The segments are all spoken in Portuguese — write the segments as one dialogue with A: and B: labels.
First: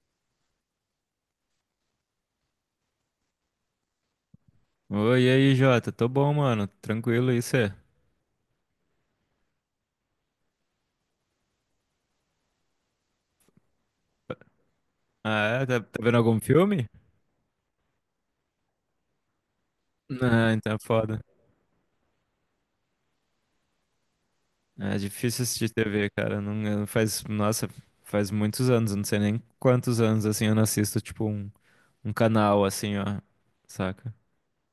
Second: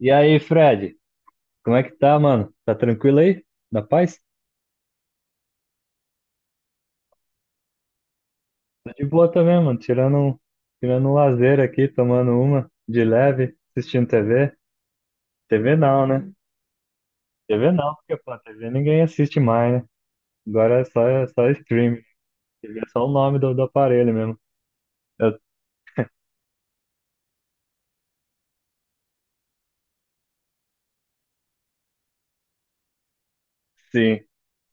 A: E aí, Fred, como é que tá, mano? Tá tranquilo aí? Na paz?
B: Oi, e aí, Jota? Tô bom, mano. Tranquilo, e cê?
A: Tô de boa também, mano. Tirando um lazer aqui, tomando uma de leve, assistindo TV.
B: Ah, é?
A: TV
B: Tá, tá
A: não,
B: vendo
A: né?
B: algum filme?
A: TV não, porque, pô, TV ninguém assiste mais, né?
B: Ah, então é
A: Agora é só,
B: foda.
A: é só streaming. TV é só o nome do aparelho mesmo.
B: É
A: Eu-
B: difícil assistir TV, cara. Não, eu- faz, nossa, faz muitos anos, eu não sei nem quantos anos, assim, eu não assisto, tipo, um canal, assim, ó. Saca?
A: sim,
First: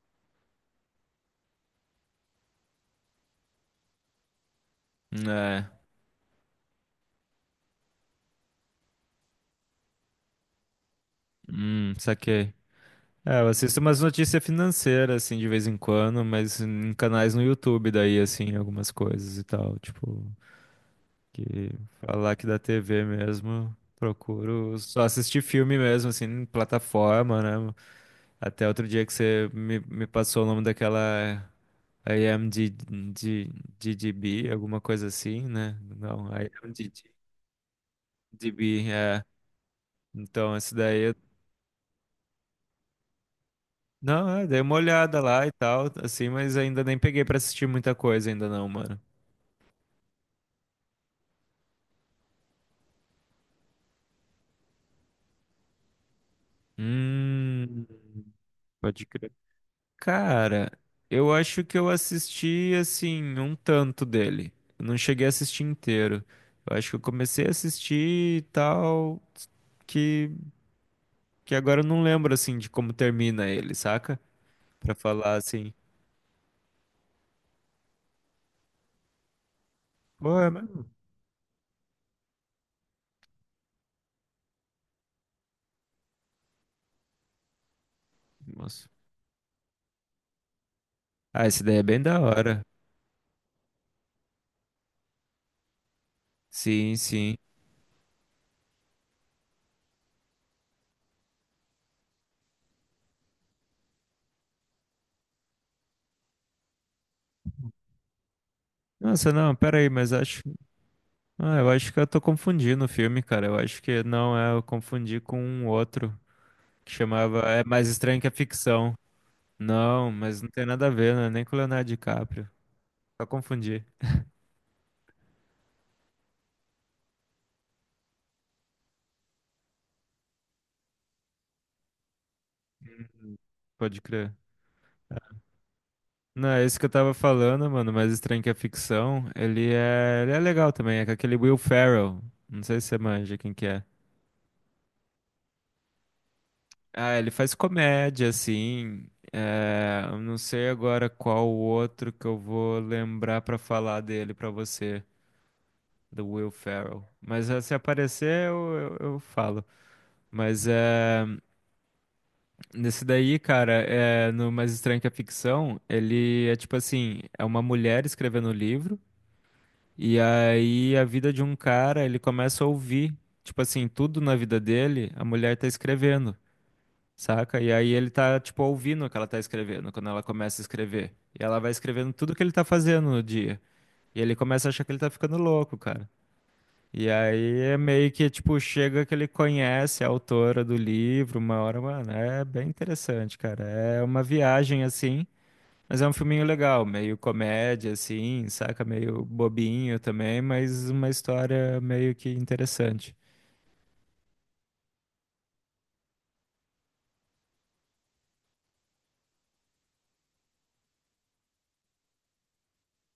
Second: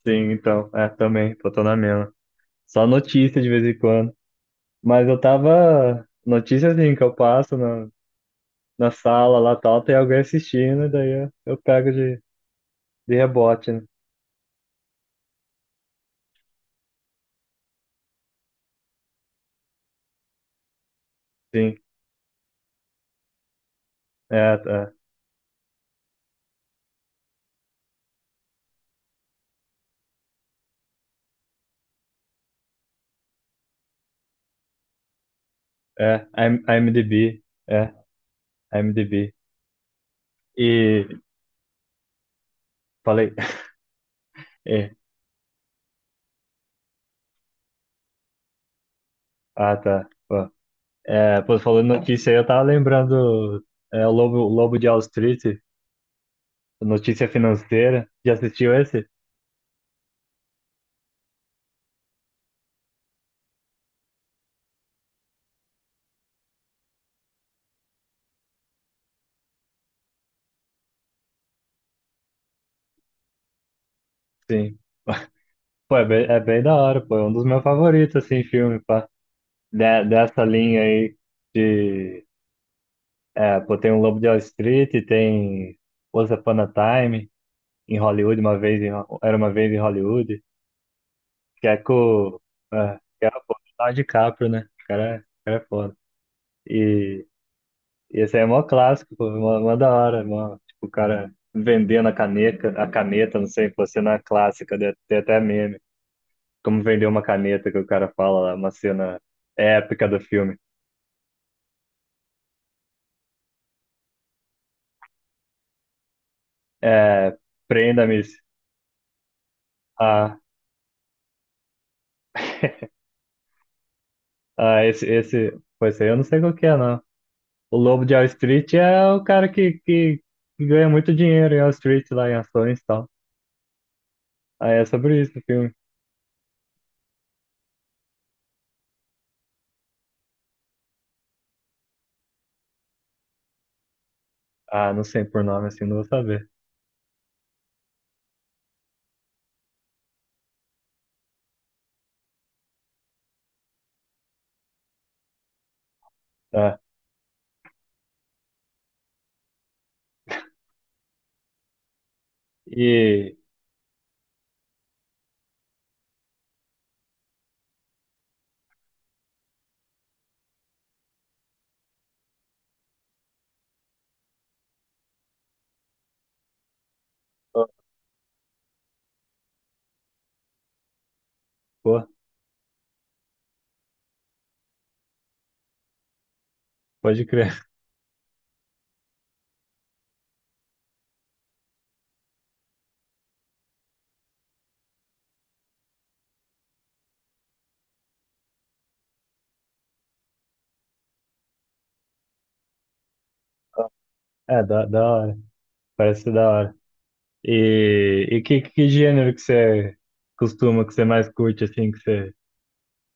A: sim, então. É, também, pô, tô na mesma. Só notícia de vez em quando. Mas eu
B: É,
A: tava. Notícia assim, que eu passo na sala lá tal, tem alguém assistindo, e daí eu pego de
B: saquei.
A: De
B: É, eu
A: rebote,
B: assisto
A: né?
B: umas notícias financeiras, assim, de vez em quando, mas em canais no YouTube, daí, assim, algumas coisas e tal, tipo... Que
A: Sim.
B: falar que da TV mesmo,
A: É,
B: procuro
A: tá.
B: só assistir filme mesmo, assim, em plataforma, né? Até outro dia que você me passou o nome daquela IMDb, alguma coisa assim, né?
A: É.
B: Não, IMDb,
A: IMDb. É,
B: é.
A: IMDb.
B: Então, esse
A: E
B: daí, eu-
A: falei.
B: não, é, dei uma
A: É.
B: olhada lá e tal, assim, mas ainda nem peguei pra assistir muita coisa ainda não, mano.
A: Ah, tá. Pô. É, pô, falando notícia aí, eu tava lembrando é, o Lobo de Wall Street, notícia
B: Hum,
A: financeira. Já assistiu
B: pode
A: esse?
B: crer. Cara, eu acho que eu assisti assim um tanto dele. Eu não cheguei a assistir inteiro. Eu acho que eu comecei a assistir e tal, que que agora eu não lembro assim de como termina ele, saca?
A: Sim.
B: Pra falar assim,
A: Pô, é bem da hora, pô. É um dos meus favoritos, assim, filme, pá.
B: pô,
A: Dessa
B: é
A: linha
B: mesmo,
A: aí de. É, pô, tem o Lobo de Wall Street, tem Once Upon a Time em Hollywood, uma vez
B: moço.
A: em, Ho- era uma vez em Hollywood.
B: Ah, essa
A: Que é
B: ideia é bem da
A: com.
B: hora.
A: É, que é o Leonardo DiCaprio, né? O cara é foda.
B: Sim,
A: E,
B: sim.
A: e esse aí é mó clássico, pô, mó da hora. Mó, tipo, o cara vendendo a caneca, a caneta, não sei, pô, cena clássica, né? Tem até meme. Como vender uma caneta que o cara fala lá, uma cena
B: Nossa, não, pera aí,
A: épica
B: mas
A: do
B: acho,
A: filme.
B: ah, eu acho que eu tô confundindo o filme, cara. Eu acho que não é, eu confundi com um outro que
A: É,
B: chamava É Mais Estranho
A: prenda-me
B: que a Ficção. Não,
A: a,
B: mas não tem nada a ver, né? Nem com o Leonardo DiCaprio. Só confundi,
A: esse. Pô, esse aí eu não sei qual que é, não. O Lobo de Wall Street é o cara que ganha muito dinheiro em Wall Street, lá em ações e tal.
B: pode crer.
A: Aí é sobre isso o filme.
B: Não, é isso que eu tava falando, mano, mas Estranho que é Ficção, ele é legal também, é com aquele Will Ferrell. Não sei se você manja quem que é.
A: Ah, não sei por nome assim, não vou saber.
B: Ah, ele faz comédia, assim. É, eu não sei agora qual o outro que eu vou lembrar pra falar dele pra você, do Will
A: Tá.
B: Ferrell. Mas se aparecer, eu falo. Mas é. Nesse
A: E.
B: daí, cara, é, no Mais Estranho que a Ficção, ele é tipo assim, é uma mulher escrevendo o livro, e aí a vida de um cara, ele começa a ouvir, tipo assim, tudo na vida dele, a mulher tá escrevendo, saca?
A: Pô,
B: E aí ele tá, tipo, ouvindo o que ela tá escrevendo, quando ela começa a escrever. E ela vai
A: pô,
B: escrevendo tudo que ele tá fazendo no dia. E ele começa a achar que ele tá ficando louco, cara. E
A: pode crer.
B: aí é meio que, tipo, chega que ele conhece a autora do livro, uma hora, mano, é bem interessante, cara. É uma viagem, assim, mas é um filminho legal, meio comédia, assim, saca? Meio bobinho também, mas uma história meio que interessante.
A: É, da hora. Parece da hora. Que gênero que você costuma, que você mais curte, assim, que você.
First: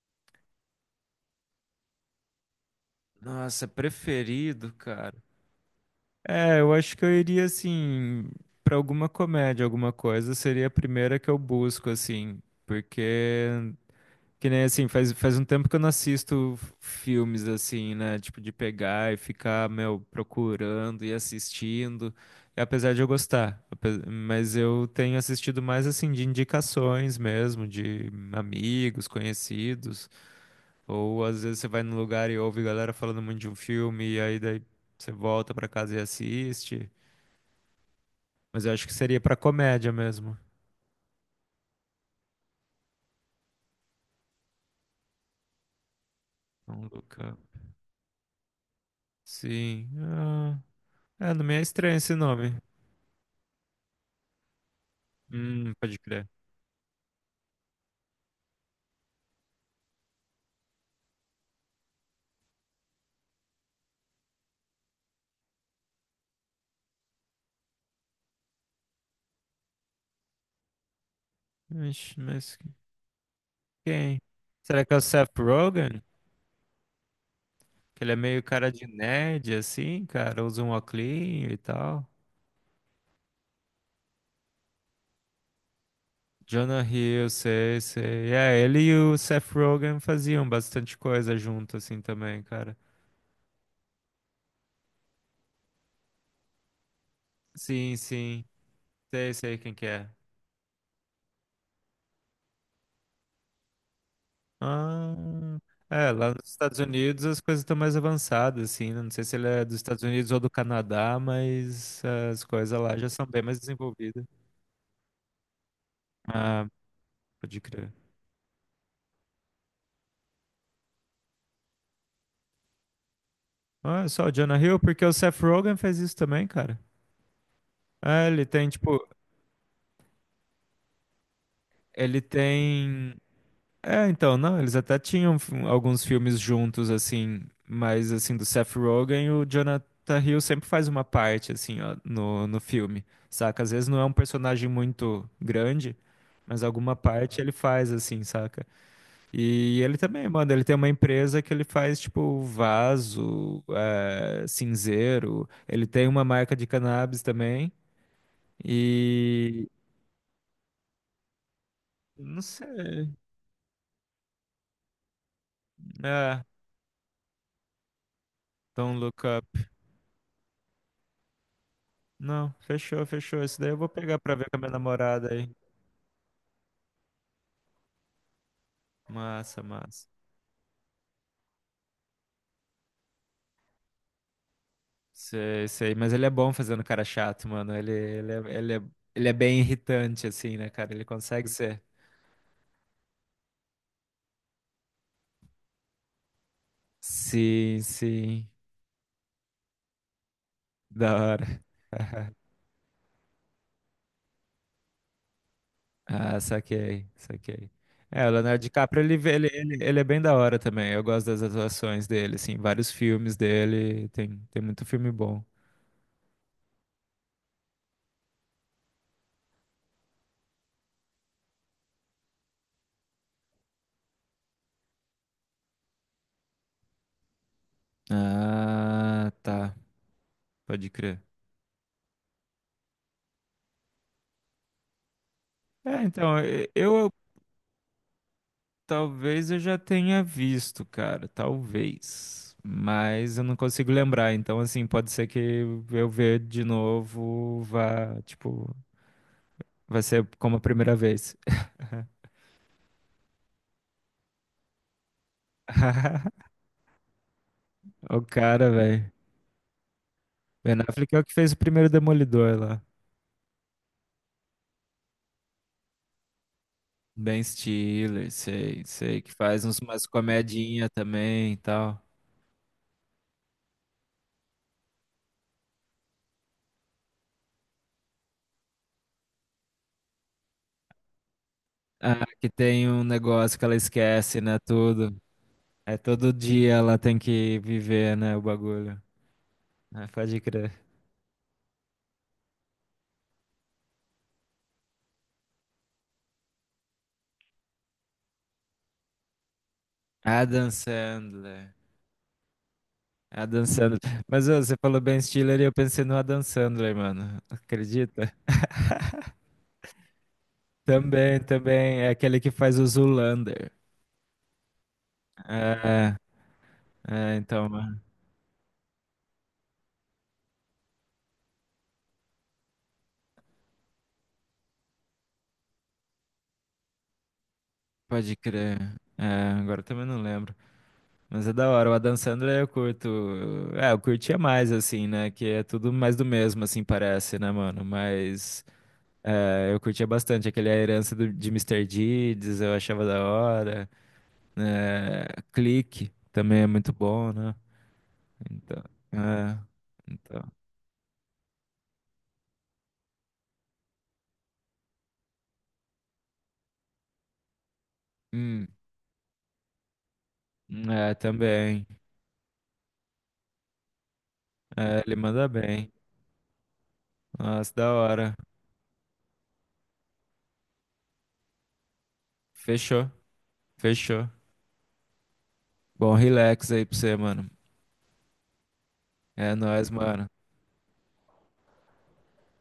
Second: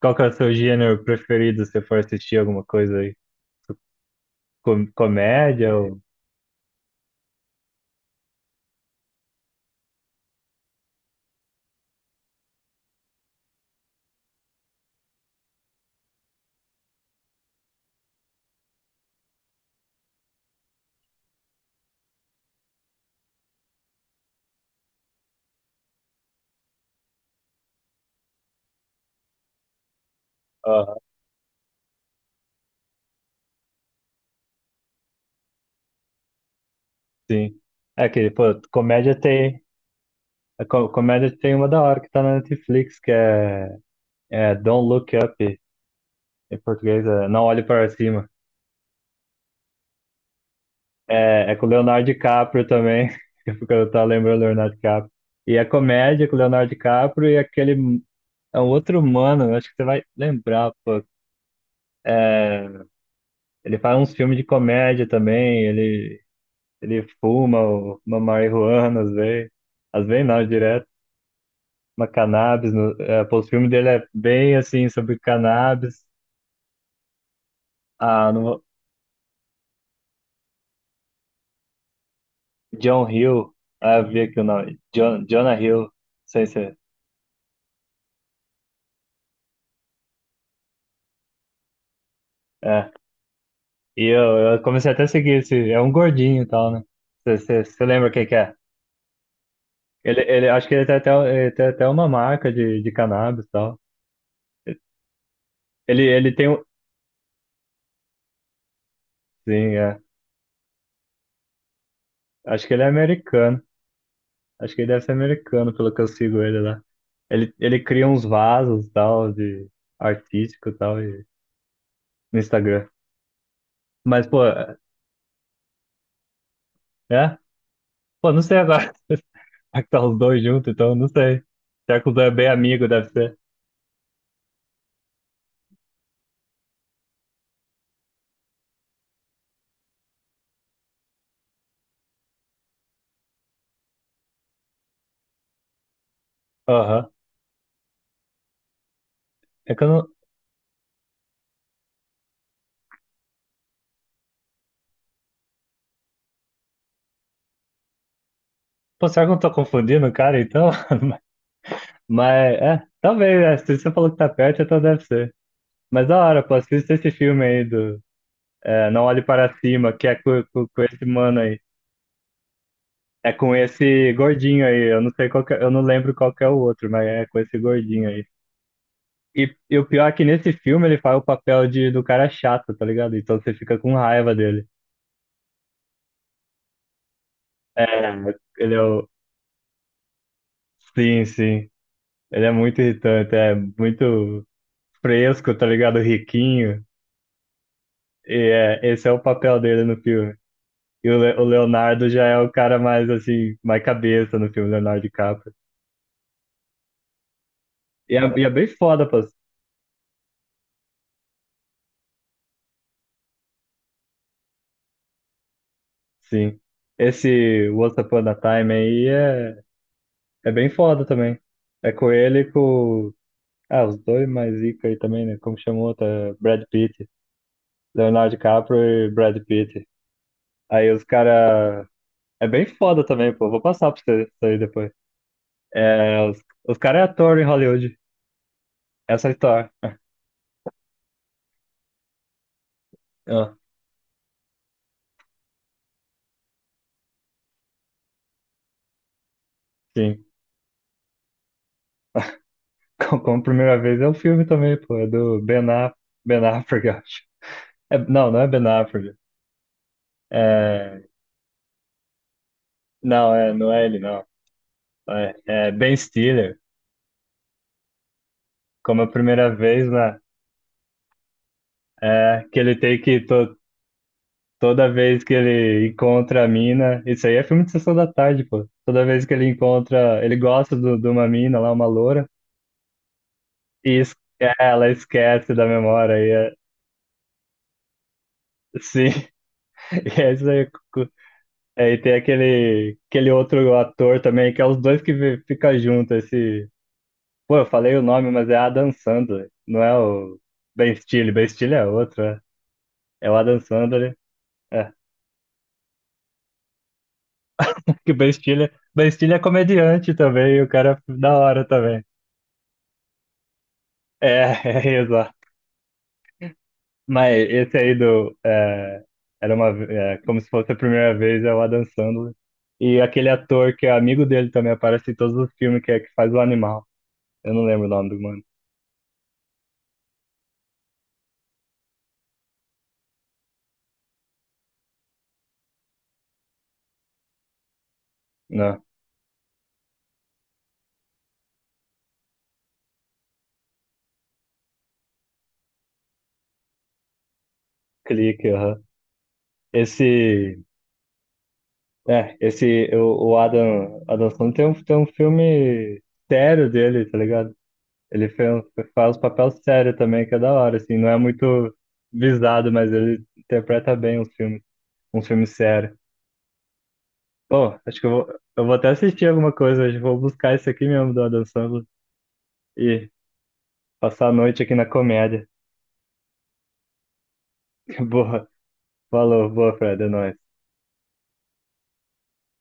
A: Qual que é o seu gênero preferido se você for assistir alguma coisa aí?
B: Nossa, preferido,
A: Com-
B: cara.
A: comédia ou.
B: É, eu acho que eu iria, assim, pra alguma comédia, alguma coisa, seria a primeira que eu busco, assim, porque Que nem assim, faz um tempo que eu não assisto filmes assim, né? Tipo, de pegar e ficar, meu, procurando e assistindo. E apesar de eu gostar, ape- mas eu tenho assistido mais assim de indicações mesmo, de amigos, conhecidos.
A: Aham,
B: Ou às vezes você vai num lugar e ouve galera falando muito de um filme, e aí daí você volta pra casa e assiste.
A: sim. É que, pô,
B: Mas eu acho que
A: comédia
B: seria pra
A: tem.
B: comédia mesmo.
A: A co- comédia tem uma da hora que tá na Netflix, que é, é Don't Look Up. Em
B: Então,
A: português, é
B: Luca.
A: Não Olhe Para Cima.
B: Sim. Ah, é, não
A: É,
B: me
A: é
B: é
A: com o
B: estranho
A: Leonardo
B: esse nome.
A: DiCaprio também. Porque eu tava lembrando do Leonardo DiCaprio. E é
B: Pode
A: comédia
B: crer.
A: com o Leonardo DiCaprio e aquele. É um outro humano, eu acho que você vai lembrar, pô. Ele faz uns filmes de comédia também, ele fuma uma marihuana às vezes. Às vezes não, direto. Uma
B: Ixi, mas
A: cannabis. No, é, pô, os filmes dele é
B: quem?
A: bem
B: Será
A: assim,
B: que é o
A: sobre
B: Seth Rogen?
A: cannabis.
B: Que ele é
A: Ah, não
B: meio
A: vou-
B: cara de nerd, assim, cara, usa um óculinho e tal.
A: John Hill. Ah, eu vi aqui o nome. Jonah Hill. Não sei se é.
B: Jonah Hill, sei, sei. É, ele e o Seth Rogen faziam bastante coisa junto, assim, também, cara.
A: É, e eu comecei até a seguir esse. É um gordinho e tal, né? Você
B: Sim,
A: lembra quem que
B: sim.
A: é?
B: Sei, sei quem que é.
A: Acho que ele tem até uma marca de cannabis e tal.
B: Ah, é, lá
A: Ele tem
B: nos
A: um.
B: Estados Unidos as coisas estão mais avançadas, assim, né? Não sei se ele é
A: Sim,
B: dos
A: é.
B: Estados Unidos ou do Canadá, mas as
A: Acho que
B: coisas
A: ele é
B: lá já são bem mais
A: americano.
B: desenvolvidas.
A: Acho que ele deve ser americano, pelo que eu sigo ele
B: Ah,
A: lá.
B: pode
A: Ele
B: crer.
A: cria uns vasos e tal, de artístico e tal, e, no Instagram.
B: Ah,
A: Mas,
B: só o
A: pô,
B: Jonah
A: é?
B: Hill, porque o Seth Rogen fez isso também, cara.
A: É?
B: É,
A: Pô, não
B: ele
A: sei
B: tem,
A: agora.
B: tipo,
A: Será que tá os dois juntos, então? Não sei. Será que os
B: ele
A: dois é bem amigo, deve
B: tem.
A: ser?
B: É, então, não, eles até tinham f- alguns filmes juntos, assim, mas, assim, do Seth Rogen, o Jonathan Hill sempre faz uma parte, assim, ó, no filme, saca? Às vezes não é um personagem muito grande, mas alguma
A: Aham.
B: parte ele faz, assim, saca?
A: É
B: E
A: que eu
B: ele
A: não.
B: também, mano, ele tem uma empresa que ele faz, tipo, vaso, é, cinzeiro, ele tem uma marca de cannabis também.
A: Pô, será que eu não tô
B: E
A: confundindo o cara, então?
B: não
A: Mas, é,
B: sei.
A: talvez, é, se você falou que tá perto, então deve ser. Mas da hora,
B: É,
A: pô, assista esse filme aí do é,
B: Don't
A: Não Olhe
B: Look Up.
A: Para Cima, que é com, com esse mano aí.
B: Não, fechou,
A: É
B: fechou.
A: com
B: Esse daí eu vou
A: esse
B: pegar pra ver com a
A: gordinho
B: minha
A: aí, eu não sei
B: namorada
A: qual
B: aí.
A: que, é- eu não lembro qual que é o outro, mas é com esse gordinho aí. E,
B: Massa,
A: e o
B: massa.
A: pior é que nesse filme ele faz o papel do cara chato, tá ligado? Então você fica com raiva dele.
B: Sei, sei, mas ele é bom fazendo cara chato, mano.
A: É,
B: Ele, é, ele,
A: ele
B: é,
A: é o...
B: ele é bem irritante, assim, né, cara? Ele
A: Sim,
B: consegue
A: sim.
B: ser.
A: Ele é muito irritante, é muito fresco, tá ligado? Riquinho.
B: Sim,
A: E
B: sim.
A: é, esse é o papel dele no filme.
B: Da
A: O
B: hora.
A: Leonardo já é o cara mais, assim, mais cabeça no filme, Leonardo DiCaprio.
B: Ah, saquei, saquei. É, o
A: E é
B: Leonardo
A: bem
B: DiCaprio,
A: foda,
B: ele,
A: pô,
B: ele, ele, ele é bem da hora também. Eu gosto das atuações dele, assim, vários filmes dele. Tem, tem muito filme bom.
A: sim. Esse Once Upon a Time aí é, é bem foda também. É com ele e com... Ah, os dois mais zica aí também, né? Como chamou? Tá? Brad Pitt. Leonardo DiCaprio e
B: Ah,
A: Brad
B: tá.
A: Pitt.
B: Pode
A: Aí os
B: crer.
A: cara... É bem foda também, pô. Vou passar pra você isso aí depois.
B: É,
A: É,
B: então, e-
A: os cara é
B: eu-
A: ator em Hollywood. Essa é a
B: talvez eu
A: história.
B: já tenha visto, cara, talvez. Mas eu
A: Ah,
B: não consigo lembrar, então assim, pode ser que eu ver de novo vá, tipo, vai
A: sim.
B: ser como a primeira vez.
A: Como como primeira vez é um filme também, pô. É do Ben Affleck, eu acho. É,
B: O
A: não, não é Ben
B: cara, velho.
A: Affleck.
B: Ben
A: É,
B: Affleck é o que fez o primeiro Demolidor lá.
A: não é ele, não. É, é Ben Stiller.
B: Ben Stiller, sei,
A: Como a
B: sei, que
A: primeira
B: faz uns,
A: vez,
B: umas
A: né?
B: comedinha também e tal.
A: É, que ele tem que. Toda vez que ele encontra a mina. Isso aí é filme de sessão da tarde, pô. Toda vez que ele encontra. Ele gosta de uma mina lá, uma
B: Ah,
A: loura.
B: que tem um negócio que ela
A: E es-
B: esquece, né,
A: ela
B: tudo.
A: esquece da
B: É
A: memória. E
B: todo
A: é,
B: dia ela tem que viver, né, o bagulho.
A: sim.
B: Ah,
A: E é
B: pode
A: isso aí.
B: crer.
A: É, e tem aquele outro ator também, que é os dois que vi- fica junto, esse... Pô, eu falei o nome, mas é Adam Sandler, não é o
B: Adam
A: Ben Stiller,
B: Sandler.
A: É o Adam
B: Adam Sandler.
A: Sandler,
B: Mas ô, você
A: é,
B: falou Ben Stiller e eu pensei no Adam Sandler, mano.
A: que o Ben
B: Acredita?
A: Stiller, Ben Stiller é comediante também, e o cara é da
B: Também,
A: hora
B: também.
A: também,
B: É aquele que faz o Zoolander.
A: é, é, exato,
B: É,
A: mas
B: é, então,
A: esse aí
B: mano.
A: do, é, era uma, ve- é, como se fosse a primeira vez, é o Adam Sandler, e aquele ator que é amigo dele também aparece em todos os filmes, que é que faz o animal, eu não lembro o nome do
B: Pode
A: mano,
B: crer. É, agora eu também não lembro. Mas é da hora. O Adam Sandler eu curto. É, eu curtia mais, assim, né? Que é tudo mais do mesmo, assim, parece, né, mano? Mas.
A: não.
B: É, eu curtia bastante aquele A Herança do- de Mister Deeds, eu achava da hora. É, Clique também é muito bom, né?
A: Clique, aham.
B: Então, é, então.
A: Esse, é, esse, o Adam, Adam Sandler tem um filme sério dele, tá ligado? Ele fez,
B: Hum,
A: faz papel sério também, que é da hora, assim, não
B: é,
A: é muito
B: também.
A: visado, mas ele interpreta bem os filmes,
B: É, ele
A: um filme
B: manda bem.
A: sério.
B: Nossa,
A: Pô,
B: da
A: acho que
B: hora.
A: eu vou até assistir alguma coisa hoje, vou buscar esse aqui mesmo do Adam Sandler
B: Fechou,
A: e
B: fechou.
A: passar a noite aqui na comédia.
B: Bom, relax aí pra você, mano.
A: Boa, falou,
B: É
A: boa,
B: nóis,
A: Fred, é
B: mano.
A: nóis.